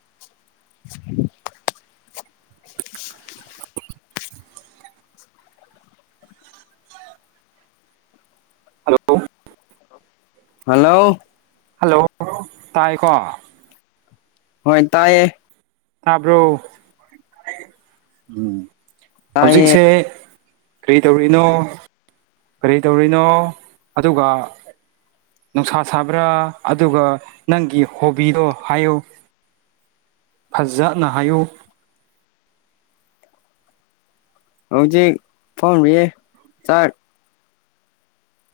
[unintelligible] hello hello hello ꯇꯥꯏꯀꯣ ꯍꯣꯏ ꯇꯥꯏꯌꯦ ꯇꯥꯕ꯭ꯔꯣ ꯎꯝ ꯇꯥꯏꯌꯦ ꯍꯧꯖꯤꯛꯁꯦ ꯀꯔꯤ ꯇꯧꯔꯤꯅꯣ ꯀꯔꯤ ꯇꯧꯔꯤꯅꯣ ꯑꯗꯨꯒ ꯅꯨꯡꯁꯥ ꯁꯥꯕ꯭ꯔꯥ ꯑꯗꯨꯒ ꯅꯪꯒꯤ ꯍꯣꯕꯤꯗꯣ ꯍꯥꯏꯌꯨ ꯐꯖꯅ ꯍꯥꯏꯌꯨ ꯍꯧꯖꯤꯛ ꯐꯝꯔꯤꯌꯦ ꯆꯥꯛ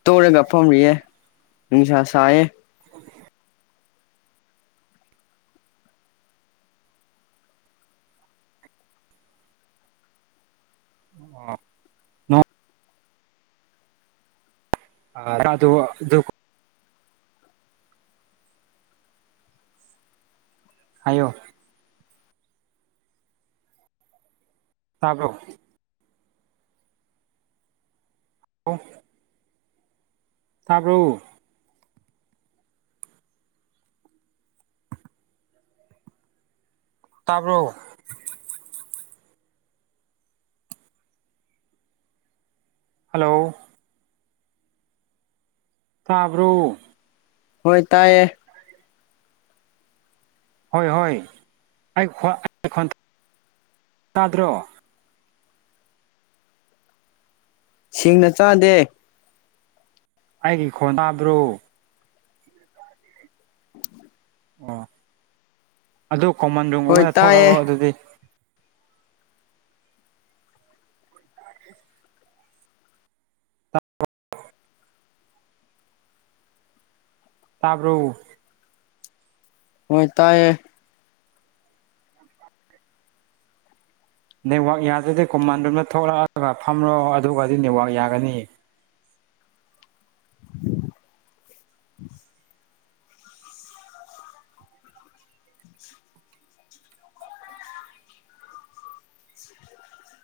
ꯇꯣꯛꯔꯒ ꯐꯝꯔꯤꯌꯦ ꯅꯨꯡꯁꯥ ꯁꯥꯏꯌꯦ [unintelligible] [unintelligible] ꯍꯥꯏꯌꯣ ꯇꯥꯕ꯭ꯔꯣ ꯑꯣ ꯇꯥꯕ꯭ꯔꯣ ꯇꯥꯕ꯭ꯔꯣ ꯍꯜꯂꯣ ꯇꯥꯕ꯭ꯔꯣ ꯍꯣꯏ ꯇꯥꯏꯌꯦ ꯍꯣꯏ ꯍꯣꯏ ꯑꯩ [unintelligible] ꯇꯥꯗ꯭ꯔꯣ ꯁꯤꯡꯅ ꯆꯥꯗꯦ ꯑꯩꯒꯤ ꯈꯣꯟ ꯇꯥꯗ꯭ꯔꯣ [inaudible] ꯑꯣ ꯑꯗꯨ ꯀꯣꯃꯟ ꯍꯣꯏ ꯔꯨꯝꯒꯨꯝꯕꯗ ꯇꯥꯏꯌꯦ ꯊꯣꯛꯔꯛꯔꯣ ꯑꯗꯨꯗꯤ ꯇꯥꯕ꯭ꯔꯣ ꯍꯣꯏ ꯇꯥꯏꯌꯦ ꯅꯦꯠꯋꯥꯛ ꯌꯥꯗꯗꯤ ꯀꯣꯃꯥꯟ ꯔꯣꯝꯗ ꯊꯣꯛꯂꯛꯑꯒ ꯐꯝꯔꯣ ꯑꯗꯨꯒꯗꯤ ꯅꯦꯠꯋꯥꯛ ꯌꯥꯒꯅꯤꯑꯦ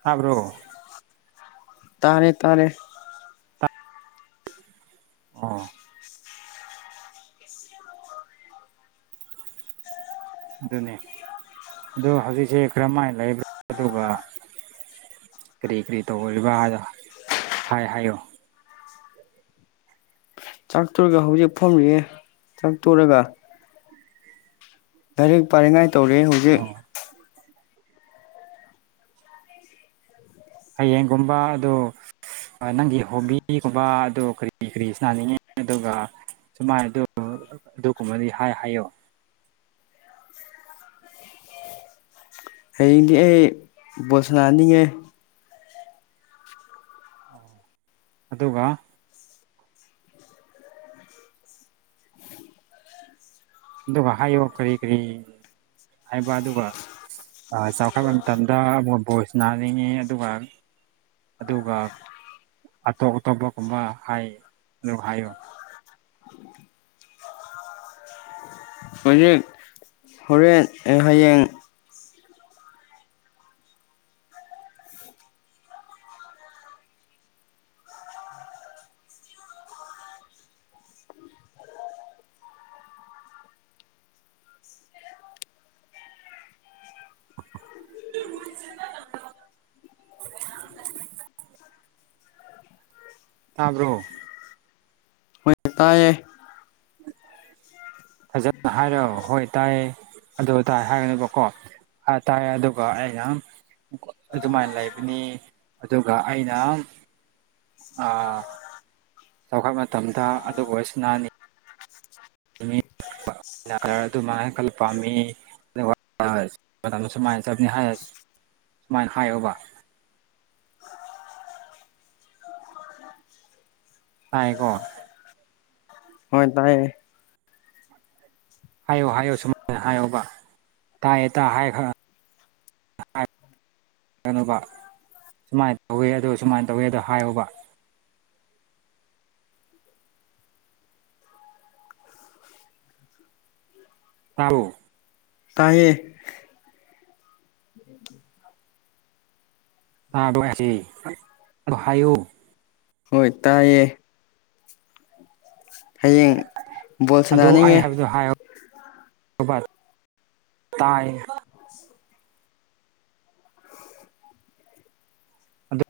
ꯇꯥꯕ꯭ꯔꯣ ꯇꯥꯔꯦ ꯇꯥꯔꯦ ꯑꯣ ꯑꯗꯨꯅꯦ ꯑꯗꯣ ꯍꯧꯖꯤꯛꯁꯦ ꯀꯔꯝꯍꯥꯏ ꯂꯩꯕ꯭ꯔ ꯑꯗꯨꯒ ꯀꯔꯤ ꯀꯔꯤ ꯇꯧꯍꯜꯂꯤꯕ ꯍꯥꯏꯗꯣ ꯍꯥꯏ ꯍꯥꯏꯌꯣ ꯆꯥꯛꯇꯨꯔꯒ ꯍꯧꯖꯤꯛ ꯐꯝꯔꯤꯑꯦ ꯆꯥꯛꯇꯣꯔꯒ ꯂꯥꯏꯔꯤꯛ ꯄꯥꯅꯤꯡꯉꯥꯏ ꯇꯧꯔꯦ ꯍꯧ [unintelligible] ꯍꯌꯦꯡꯒꯨꯝꯕ ꯑꯗꯨ ꯑ ꯅꯪꯒꯤ ꯍꯣꯕꯤꯒꯨꯝꯕ ꯑꯗꯨ ꯀꯔꯤ ꯀꯔꯤ ꯁꯥꯅꯅꯤꯡꯉꯤ ꯑꯗꯨꯒ ꯁꯨꯃꯥꯏ ꯑꯗꯨ ꯑꯗꯨꯒꯨꯝꯕꯗꯤ ꯍꯥꯏ ꯍꯥꯏꯌꯣ ꯍꯌꯦꯡꯗꯤ ꯑꯩ ꯕꯣꯜ ꯁꯅꯥꯅꯤꯌꯦ ꯑꯣ ꯑꯗꯨꯒ ꯑꯗꯨꯒ ꯍꯥꯏꯌꯣ ꯀꯔꯤ ꯀꯔꯤ ꯍꯥꯏꯕ ꯑꯗꯨꯒ ꯑ ꯆꯥꯎꯈꯠꯄ ꯃꯇꯝꯗ ꯕꯣ ꯕꯣꯜ ꯁꯅꯥꯅꯤꯡꯉꯤ ꯑꯗꯨꯒ ꯑꯗꯨꯒ ꯑꯇꯣꯞ ꯑꯇꯣꯞꯄꯒꯨꯝꯕ ꯍꯥꯏ [unintelligible] ꯍꯥꯏꯌꯨ ꯍꯧꯖꯤꯛ ꯍꯣꯔꯦꯟ ꯑꯦ ꯍꯌꯦꯡ [unintelligible] [unintelligible] ꯇꯥꯕ꯭ꯔꯣ ꯍꯣꯏ ꯇꯥꯏꯌꯦ ꯐꯖꯅ ꯍꯥꯏꯔꯣ ꯍꯣꯏ ꯇꯥꯏꯌꯦ ꯑꯗꯨ ꯇꯥꯏ ꯍꯥꯏꯒꯅꯨꯕꯀꯣ ꯑ ꯇꯥꯏ ꯑꯗꯨꯒ ꯑꯩ ꯌꯥꯝ ꯑꯗꯨꯃꯥꯏꯅ ꯂꯩꯕꯅꯤ ꯑꯗꯨꯒ ꯑꯩꯅ ꯑ ꯆꯥꯎꯈꯠ ꯃꯇꯝꯗ ꯑꯗꯨꯒ ꯋꯥꯔꯤꯁꯅꯥꯅꯤ ꯅꯨꯃꯤꯠ [unintelligible] ꯄꯥꯝꯃꯤ ꯅꯦꯠꯋꯥꯔꯀ [unintelligible] ꯆꯞꯅꯤ ꯍꯥꯏ ꯁꯨꯃꯥꯏꯅ ꯍꯥꯏꯌꯣꯕ ꯇꯥꯏꯑꯦꯀꯣ ꯍꯣꯏ ꯇꯥꯏꯌꯦ ꯍꯥꯏꯌꯣ ꯍꯥꯏꯌꯣ ꯁꯨꯃꯥꯏꯅ ꯍꯥꯏꯌꯣꯕ ꯇꯥꯏꯌꯦ ꯇꯥ ꯍꯥꯏꯈ꯭ꯔ [unintelligible] ꯀꯩꯅꯅꯕ ꯁꯨꯃꯥꯏꯅ ꯇꯧꯋꯦ ꯑꯗꯣ ꯁꯨꯃꯥꯏꯅ ꯇꯧꯋꯦ ꯑꯗꯣ ꯍꯥꯏꯌꯨꯕ ꯇꯥꯥꯎ ꯇꯌꯦ ꯑꯗ ꯌꯥꯁꯤ ꯑꯗꯣ ꯍꯥꯏꯌꯨ ꯍꯣꯏ ꯇꯥꯏꯌꯦꯦ ꯍꯌꯦꯡ ꯕꯣꯜ ꯑꯗꯨ ꯑꯩ ꯁꯟꯅꯅꯤꯡꯉꯦ ꯍꯥꯏꯕꯗꯣ ꯍꯥꯏꯌꯣꯕ ꯇꯥꯏ ꯑꯗ